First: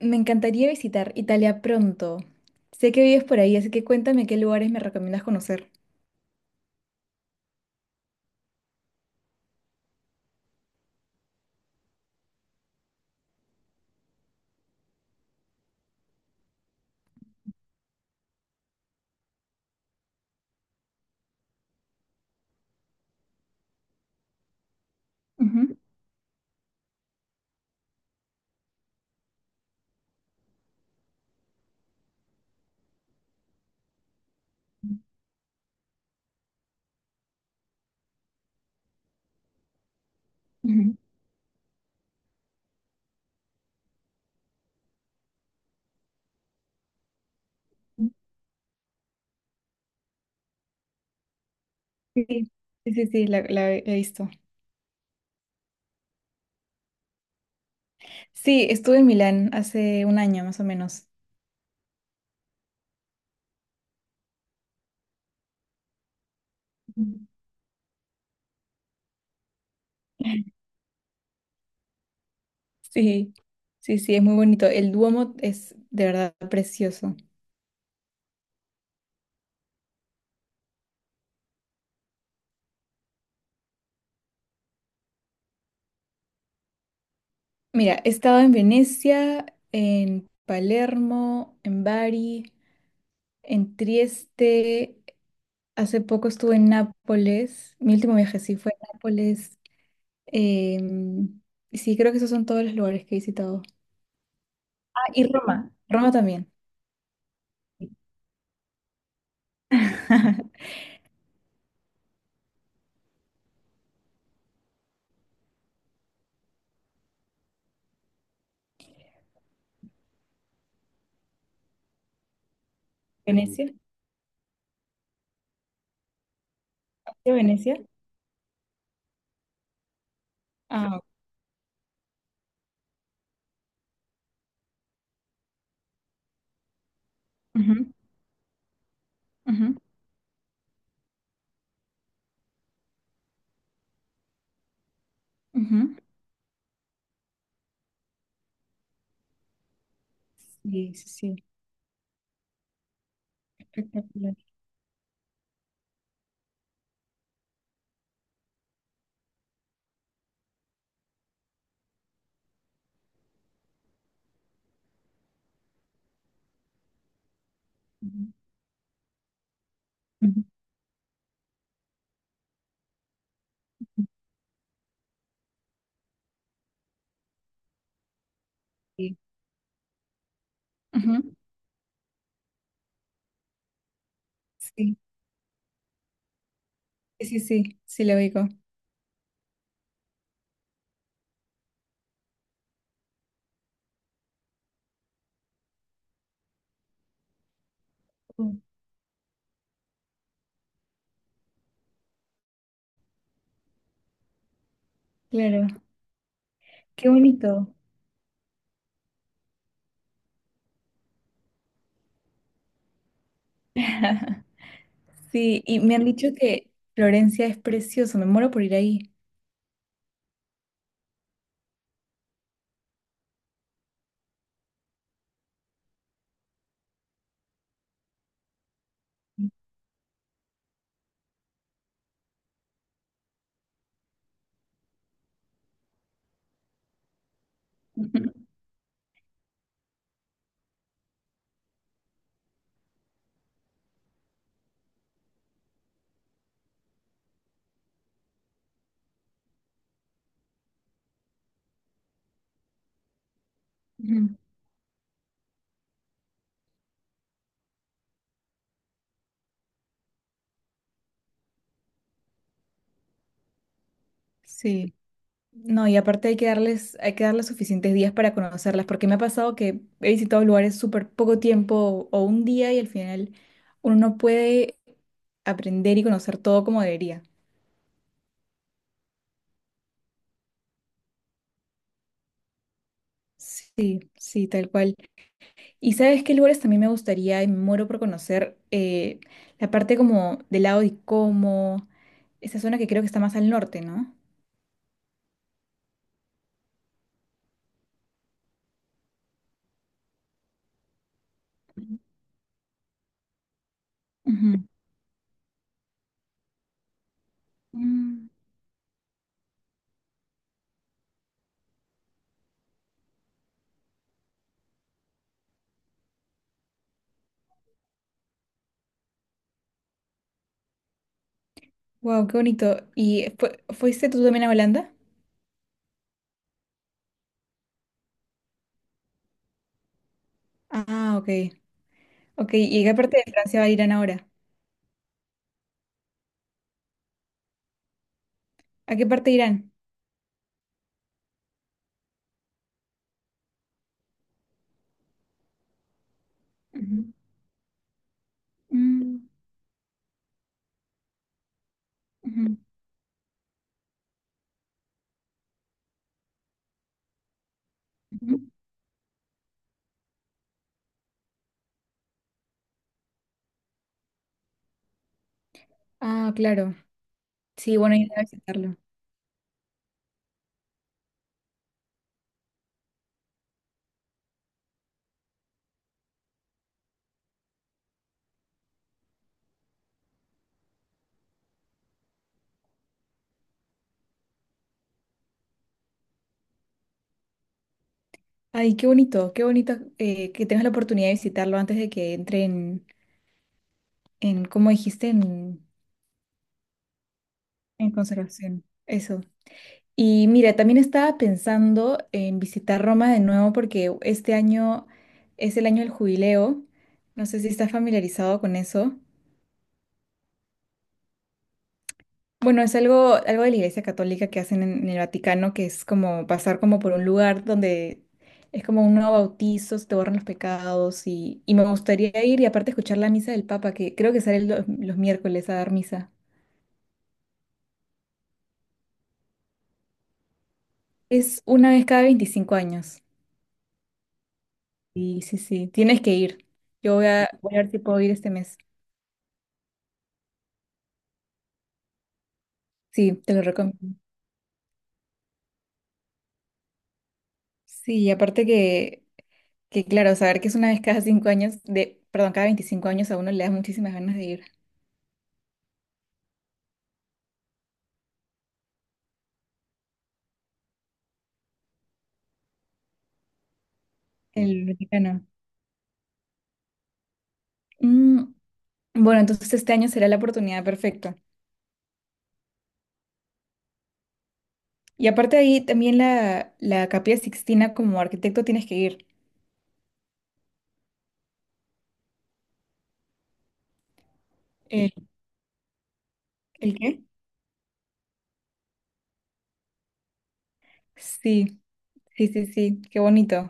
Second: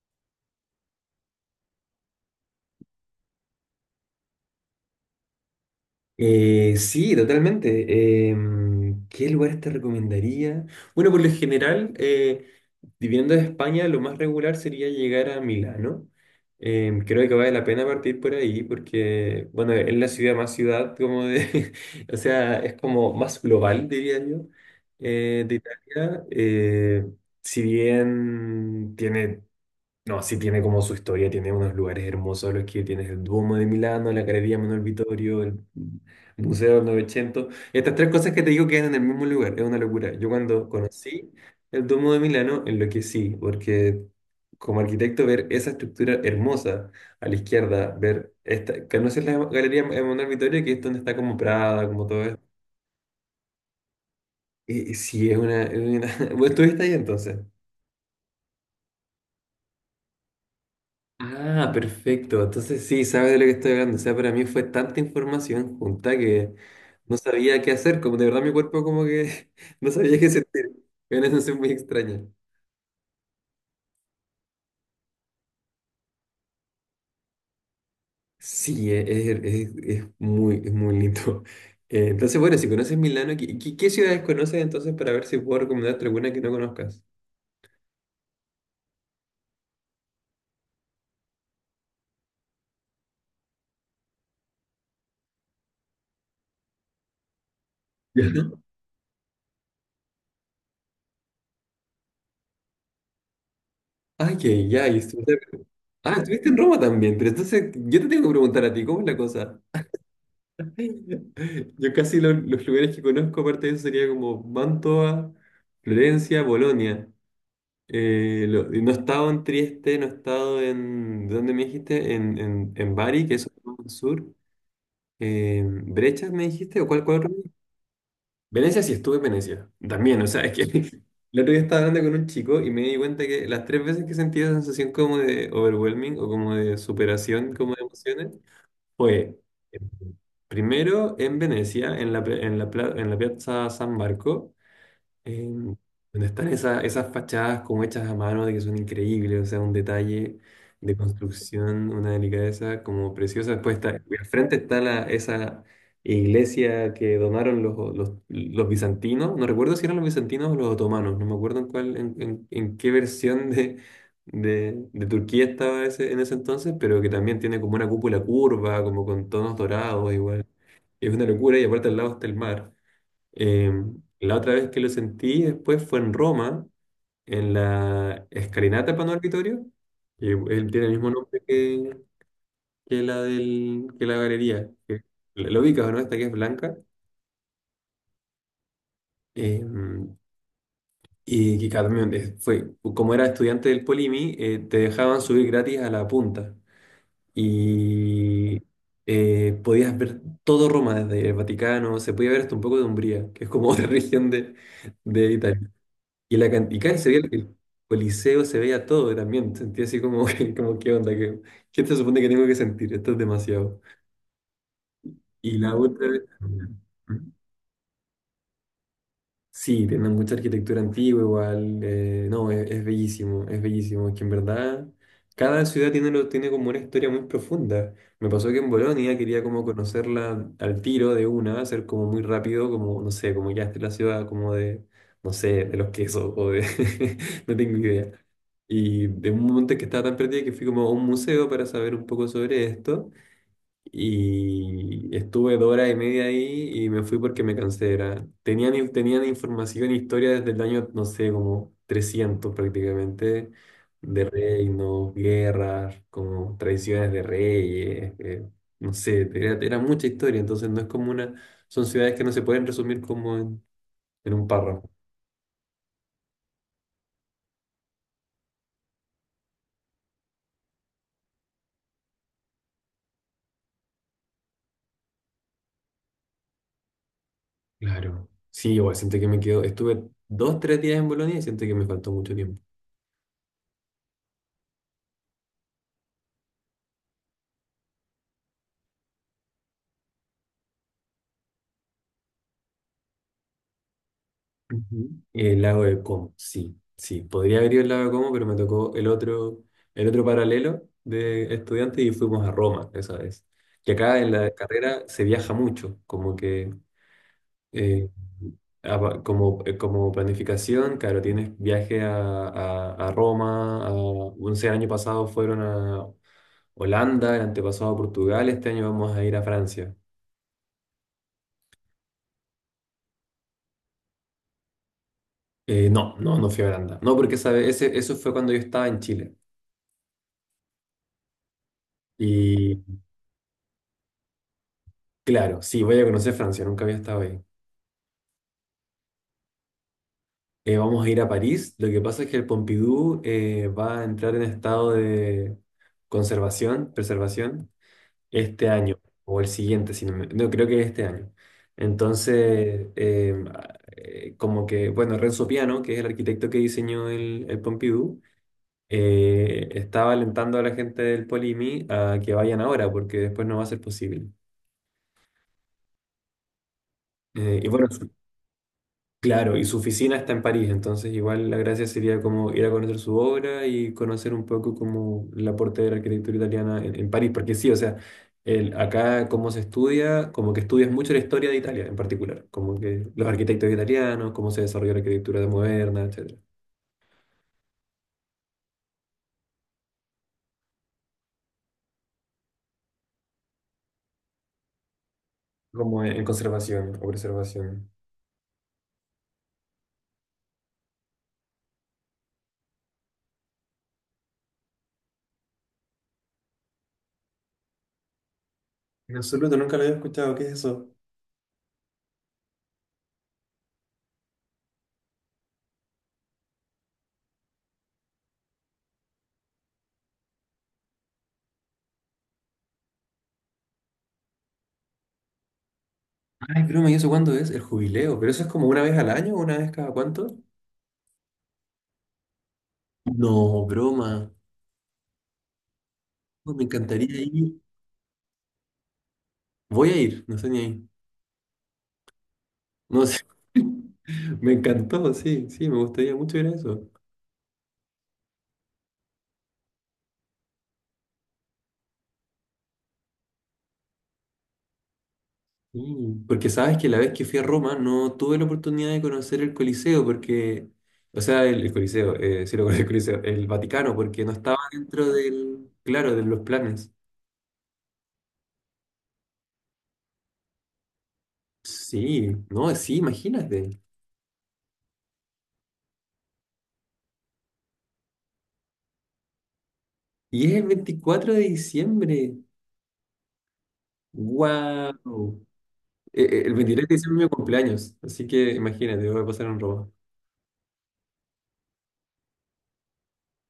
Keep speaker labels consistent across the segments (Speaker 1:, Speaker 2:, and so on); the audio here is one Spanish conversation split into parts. Speaker 1: Me encantaría visitar Italia pronto. Sé que vives por ahí, así que cuéntame qué lugares me recomiendas conocer.
Speaker 2: Sí, totalmente. ¿Qué lugares te recomendaría? Bueno, por lo general, viviendo de España, lo más regular sería llegar a Milano. Creo que vale la pena partir por ahí porque, bueno, es la ciudad más ciudad, como de, o sea, es como más global, diría yo, de
Speaker 1: Ujú,
Speaker 2: Italia. Si bien tiene no, sí tiene como su historia, tiene unos lugares hermosos los que tienes el Duomo de Milano, la Galería Manuel Vittorio, el Museo del Novecento. Estas tres cosas que te digo quedan en el mismo lugar, es una locura. Yo cuando
Speaker 1: ujú.
Speaker 2: conocí el Duomo de Milano, enloquecí, porque como arquitecto ver esa estructura hermosa a la izquierda, ver esta, ¿conoces la Galería Manuel Vittorio? Que es donde está como Prada, como todo
Speaker 1: Sí,
Speaker 2: esto.
Speaker 1: sí, sí, sí, la he visto.
Speaker 2: Y sí, ¿Vos estuviste ahí entonces?
Speaker 1: Sí, estuve en Milán hace un año más o menos.
Speaker 2: Ah, perfecto. Entonces sí, sabes de lo que estoy hablando. O sea, para mí fue tanta información junta que no
Speaker 1: Ujú.
Speaker 2: sabía qué hacer. Como de verdad mi cuerpo como que no sabía qué sentir. Era una sensación muy extraña.
Speaker 1: Sí, sí, sí, es muy bonito. El Duomo es de verdad precioso.
Speaker 2: Sí, es muy lindo. Entonces, bueno, si conoces Milano, ¿qué ciudades conoces entonces para ver si puedo recomendarte alguna que no conozcas?
Speaker 1: Mira, he estado en Venecia, en Palermo, en Bari, en Trieste. Hace poco estuve en Nápoles. Mi último
Speaker 2: Ya.
Speaker 1: viaje sí fue a Nápoles. Em, sí, creo que esos son todos los lugares que he visitado.
Speaker 2: Ah, que ya, y
Speaker 1: Ah, y
Speaker 2: estuviste-
Speaker 1: Roma, Roma
Speaker 2: Ah, estuviste
Speaker 1: también.
Speaker 2: en Roma también, pero entonces yo te tengo que preguntar a ti, ¿cómo es la cosa? Yo casi los lugares que conozco, aparte de eso, sería como Mantua, Florencia, Bolonia. Y no he estado en Trieste, no he estado en, ¿de ¿dónde me dijiste? En Bari, que eso es
Speaker 1: Venecia,
Speaker 2: más al sur. ¿Brechas me dijiste? ¿O cuál otro?
Speaker 1: ¿de Venecia.
Speaker 2: Venecia sí estuve en Venecia. También, o sea, es que
Speaker 1: Ah,
Speaker 2: el otro día estaba hablando con un chico y me di cuenta que las tres veces que sentí esa sensación como de overwhelming o como de superación, como de
Speaker 1: ujú,
Speaker 2: emociones, fue
Speaker 1: ujú,
Speaker 2: eh, primero en Venecia, en la, pe- en la, pla- en la Piazza San Marco, em,
Speaker 1: ujú.
Speaker 2: donde están esas fachadas como hechas a mano, de que son increíbles, o sea, un detalle
Speaker 1: Sí,
Speaker 2: de
Speaker 1: sí, sí.
Speaker 2: construcción, una delicadeza como preciosa. Después está, al
Speaker 1: Espectacular.
Speaker 2: frente está la, esa iglesia que donaron los bizantinos, no recuerdo si eran los bizantinos o los otomanos, no me acuerdo en cuál, en qué versión de, de Turquía estaba ese, en ese entonces, pero que también tiene como una cúpula
Speaker 1: Ujú,
Speaker 2: curva, como con tonos dorados
Speaker 1: ujú,
Speaker 2: igual. Es una locura y aparte al lado está el mar. La otra vez que lo sentí después fue en Roma, en la escalinata Pano
Speaker 1: sí,
Speaker 2: Arbitorio, que él tiene el mismo
Speaker 1: ujú,
Speaker 2: nombre que, que la galería.
Speaker 1: sí,
Speaker 2: Lo ubicas, ¿no? Esta que es blanca.
Speaker 1: sí, sí, sí, sí, lo ubico.
Speaker 2: Em, y también fue, como era estudiante del Polimi, te dejaban subir gratis a la punta. Y
Speaker 1: Mm.
Speaker 2: podías ver todo Roma desde el Vaticano, se podía ver hasta un poco de Umbría, que es como otra región de
Speaker 1: Claro,
Speaker 2: Italia. Y canticán
Speaker 1: qué
Speaker 2: se veía el
Speaker 1: bonito.
Speaker 2: Coliseo, se veía todo y también. Sentí así como, como ¿qué onda? ¿Qué, qué se supone que tengo que sentir? Esto es demasiado. Y
Speaker 1: Sí,
Speaker 2: la
Speaker 1: y me han
Speaker 2: otra vez.
Speaker 1: dicho que Florencia es precioso, me muero por ir ahí.
Speaker 2: Sí, tienen mucha arquitectura antigua igual. No, es bellísimo, es bellísimo. Es que en verdad cada ciudad tiene como una historia muy profunda. Me pasó que en Bolonia quería como conocerla al tiro de una, hacer como muy rápido, como, no sé, como ya esta es la ciudad como de, no sé, de los quesos o de, no tengo idea.
Speaker 1: Ujú,
Speaker 2: Y de un momento que estaba tan perdida que fui como a un museo para saber un poco sobre esto. Y estuve dos horas y media ahí y me fui porque me cansé. Era, tenían información, e historia desde el año, no sé, como 300 prácticamente, de
Speaker 1: ujú.
Speaker 2: reinos, guerras, como tradiciones de reyes, no sé, era mucha historia. Entonces no es como una, son ciudades que no se pueden resumir como en un párrafo.
Speaker 1: Sí. No, y aparte hay que darles suficientes días para conocerlas, porque me ha pasado que he visitado lugares súper poco tiempo o un día y al final uno no puede aprender y conocer todo como debería.
Speaker 2: Claro. Sí, igual siento que me quedo, estuve dos, tres días en Bolonia y siento que me faltó mucho tiempo.
Speaker 1: Sí, sí, tal cual. ¿Y sabes qué lugares también me gustaría y me muero por conocer? La parte como del lado de Como, esa zona que creo que está más al norte, ¿no?
Speaker 2: Ujú. El lago de Como, sí, sí. Podría haber ido el lago de Como, pero me tocó el otro paralelo de estudiantes y fuimos a Roma esa vez. Que acá en la carrera se viaja mucho, como que eh, como planificación, claro, tienes viaje a, a Roma, a, no sé, el año pasado fueron a Holanda, el antepasado a Portugal, este año vamos a ir a Francia.
Speaker 1: Wow, qué bonito. ¿Y fuiste tú también a Holanda?
Speaker 2: No, no, no fui a Holanda. No, porque eso fue cuando yo estaba en Chile.
Speaker 1: Ah, ok. Ok, ¿y a qué parte de Francia va a Irán ahora?
Speaker 2: Claro, sí, voy a conocer Francia, nunca había estado ahí.
Speaker 1: ¿A qué parte de Irán?
Speaker 2: Vamos a ir a París. Lo que pasa es que el Pompidou va a entrar en estado de conservación,
Speaker 1: Ujú.
Speaker 2: preservación, este año
Speaker 1: Mm,
Speaker 2: o el siguiente, si no, creo que este año.
Speaker 1: ujú,
Speaker 2: Entonces, como que, bueno, Renzo Piano, que es el arquitecto que diseñó el Pompidou,
Speaker 1: ujú.
Speaker 2: estaba alentando a la gente del Polimi a que vayan ahora, porque después no va a ser posible.
Speaker 1: Ah, claro.
Speaker 2: Y
Speaker 1: Sí,
Speaker 2: bueno,
Speaker 1: bueno, ir a visitarlo.
Speaker 2: claro, y su oficina está en París, entonces igual la gracia sería como ir a conocer su obra y conocer un poco como el aporte de la arquitectura italiana en París, porque sí, o sea, acá como se estudia, como que estudias mucho la historia de Italia en particular, como que los arquitectos italianos, cómo se desarrolló la arquitectura moderna, etcétera,
Speaker 1: Ay, qué bonito que tengas la oportunidad de visitarlo antes de que entre en como dijiste,
Speaker 2: como en conservación o preservación.
Speaker 1: en conservación. Eso. Y mira, también estaba pensando en visitar Roma de nuevo porque este año es el año del jubileo. No sé si estás familiarizado con eso.
Speaker 2: En absoluto, nunca lo había escuchado, ¿qué es eso?
Speaker 1: Bueno, es algo, algo de la Iglesia Católica que hacen en el Vaticano, que es como pasar como por un lugar donde es como un nuevo bautizo, se te borran los pecados y me gustaría ir y aparte escuchar la misa del Papa, que creo que sale los miércoles a dar misa.
Speaker 2: Ay, broma, ¿y eso cuándo es? El jubileo, pero eso es como una vez al año, ¿una vez cada cuánto?
Speaker 1: Es una vez cada 25 años.
Speaker 2: No, broma.
Speaker 1: Sí, sí, sí, tienes que ir.
Speaker 2: Oh, me
Speaker 1: Yo voy
Speaker 2: encantaría
Speaker 1: a, voy a
Speaker 2: ir.
Speaker 1: ver si puedo ir este mes.
Speaker 2: Voy a ir, no sé ni ahí. No
Speaker 1: Sí,
Speaker 2: sé.
Speaker 1: te lo recomiendo.
Speaker 2: Me encantó, sí, sí, me gustaría mucho ir a eso.
Speaker 1: Sí, y aparte que claro, saber que es una vez cada 5 años, de, perdón, cada 25 años a uno le da muchísimas ganas de ir.
Speaker 2: Mm, porque sabes que la vez que fui a Roma no tuve la oportunidad de conocer el Coliseo, porque, o sea, el Coliseo, sí lo conozco, el Coliseo, el Vaticano, porque no estaba
Speaker 1: El
Speaker 2: dentro
Speaker 1: Vaticano.
Speaker 2: del, claro, de los planes.
Speaker 1: Mm. Bueno, entonces este año será la oportunidad perfecta.
Speaker 2: Sí, no, sí, imagínate.
Speaker 1: Y aparte de ahí, también la, la Capilla Sixtina como arquitecto tienes que ir.
Speaker 2: Y es el 24 de diciembre.
Speaker 1: Eh,
Speaker 2: ¡Wow! El
Speaker 1: ¿El
Speaker 2: 23 de
Speaker 1: qué?
Speaker 2: diciembre es mi cumpleaños, así que imagínate, voy a pasar en Roma.
Speaker 1: Sí, sí, sí, sí, qué bonito.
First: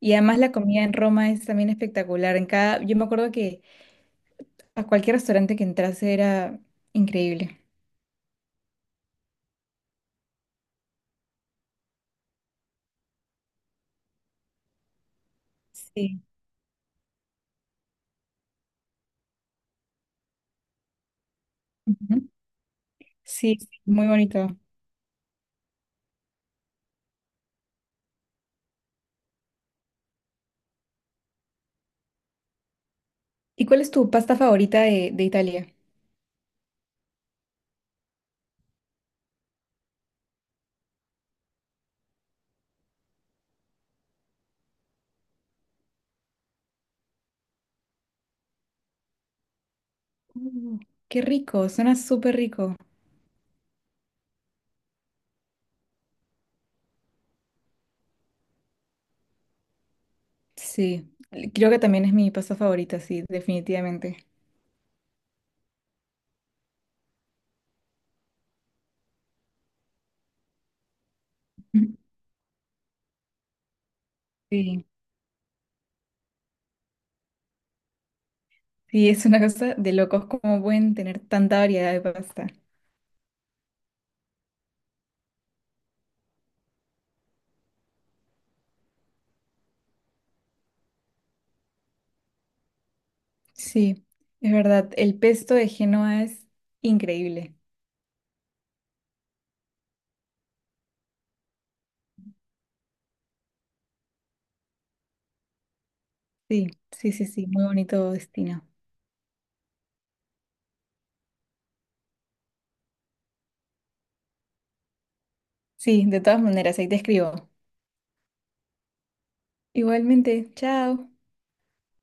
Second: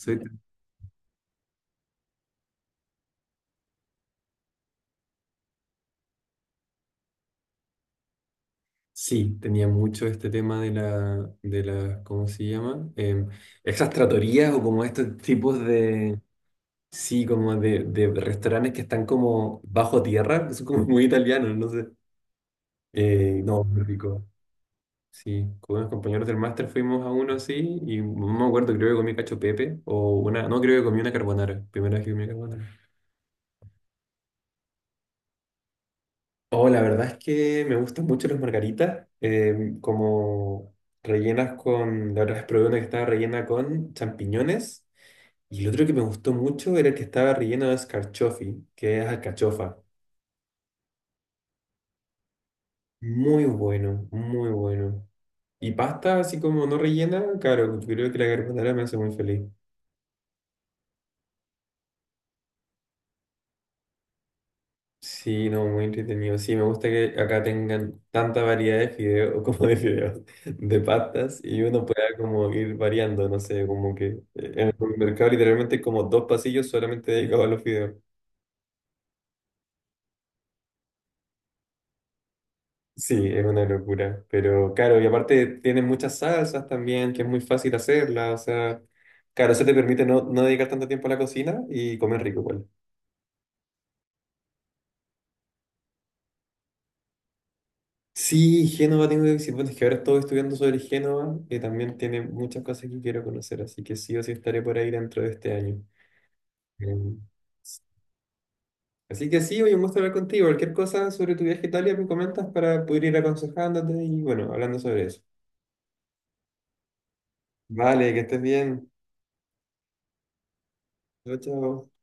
Speaker 1: Y además la comida en Roma es también espectacular. En cada, yo me acuerdo que a cualquier restaurante que entrase era increíble.
Speaker 2: Sí, tenía mucho este tema de la, ¿cómo se llama? Esas tratorías o como estos tipos de,
Speaker 1: Sí.
Speaker 2: sí, como de restaurantes que están como bajo tierra, que son como muy italianos, no sé.
Speaker 1: Ujú. Sí,
Speaker 2: No,
Speaker 1: sí,
Speaker 2: muy
Speaker 1: muy
Speaker 2: rico.
Speaker 1: bonito.
Speaker 2: Sí, con unos compañeros del máster fuimos a uno así y no me acuerdo, creo que comí cacho pepe o una, no, creo que comí una carbonara, primera vez que comí carbonara.
Speaker 1: ¿Y cuál es tu pasta favorita de Italia?
Speaker 2: Oh, la verdad es que me gustan mucho las margaritas, como rellenas con, la otra vez probé una que estaba rellena con champiñones y el otro que me gustó mucho era el que estaba relleno de escarchofi, que es alcachofa.
Speaker 1: Uh, qué rico, suena súper rico.
Speaker 2: Muy bueno, muy bueno. Y pasta así como no rellena, claro, creo que la carbonara me hace muy feliz.
Speaker 1: Sí, creo que también es mi pasta favorita, sí, definitivamente.
Speaker 2: Sí, no, muy entretenido. Sí, me gusta que acá tengan tanta variedad de fideos como de fideos, de pastas y uno pueda como ir variando, no sé, como que en el
Speaker 1: Sí,
Speaker 2: mercado literalmente hay como dos pasillos solamente dedicados a los fideos.
Speaker 1: sí, es una cosa de locos cómo pueden tener tanta variedad de pasta.
Speaker 2: Sí, es una locura, pero claro, y aparte tienen muchas salsas también, que es muy fácil hacerlas, o sea, claro, eso te permite no, no dedicar tanto tiempo a la cocina y comer rico, igual.
Speaker 1: Sí, es verdad. El pesto de Génova es increíble.
Speaker 2: Sí, Génova tengo que decir, bueno, es que ahora estoy estudiando sobre Génova, que también tiene muchas cosas que quiero conocer, así que sí o sí estaré por ahí dentro de este año.
Speaker 1: Sí, sí,
Speaker 2: Em,
Speaker 1: sí, sí, muy bonito destino.
Speaker 2: Así que sí, hoy un gusto hablar contigo. Cualquier cosa sobre tu viaje a Italia me comentas para poder ir aconsejándote y bueno, hablando sobre eso.
Speaker 1: Sí, de todas maneras, ahí te escribo.
Speaker 2: Vale, que estés bien.
Speaker 1: Igualmente, chao.
Speaker 2: Chao, chao.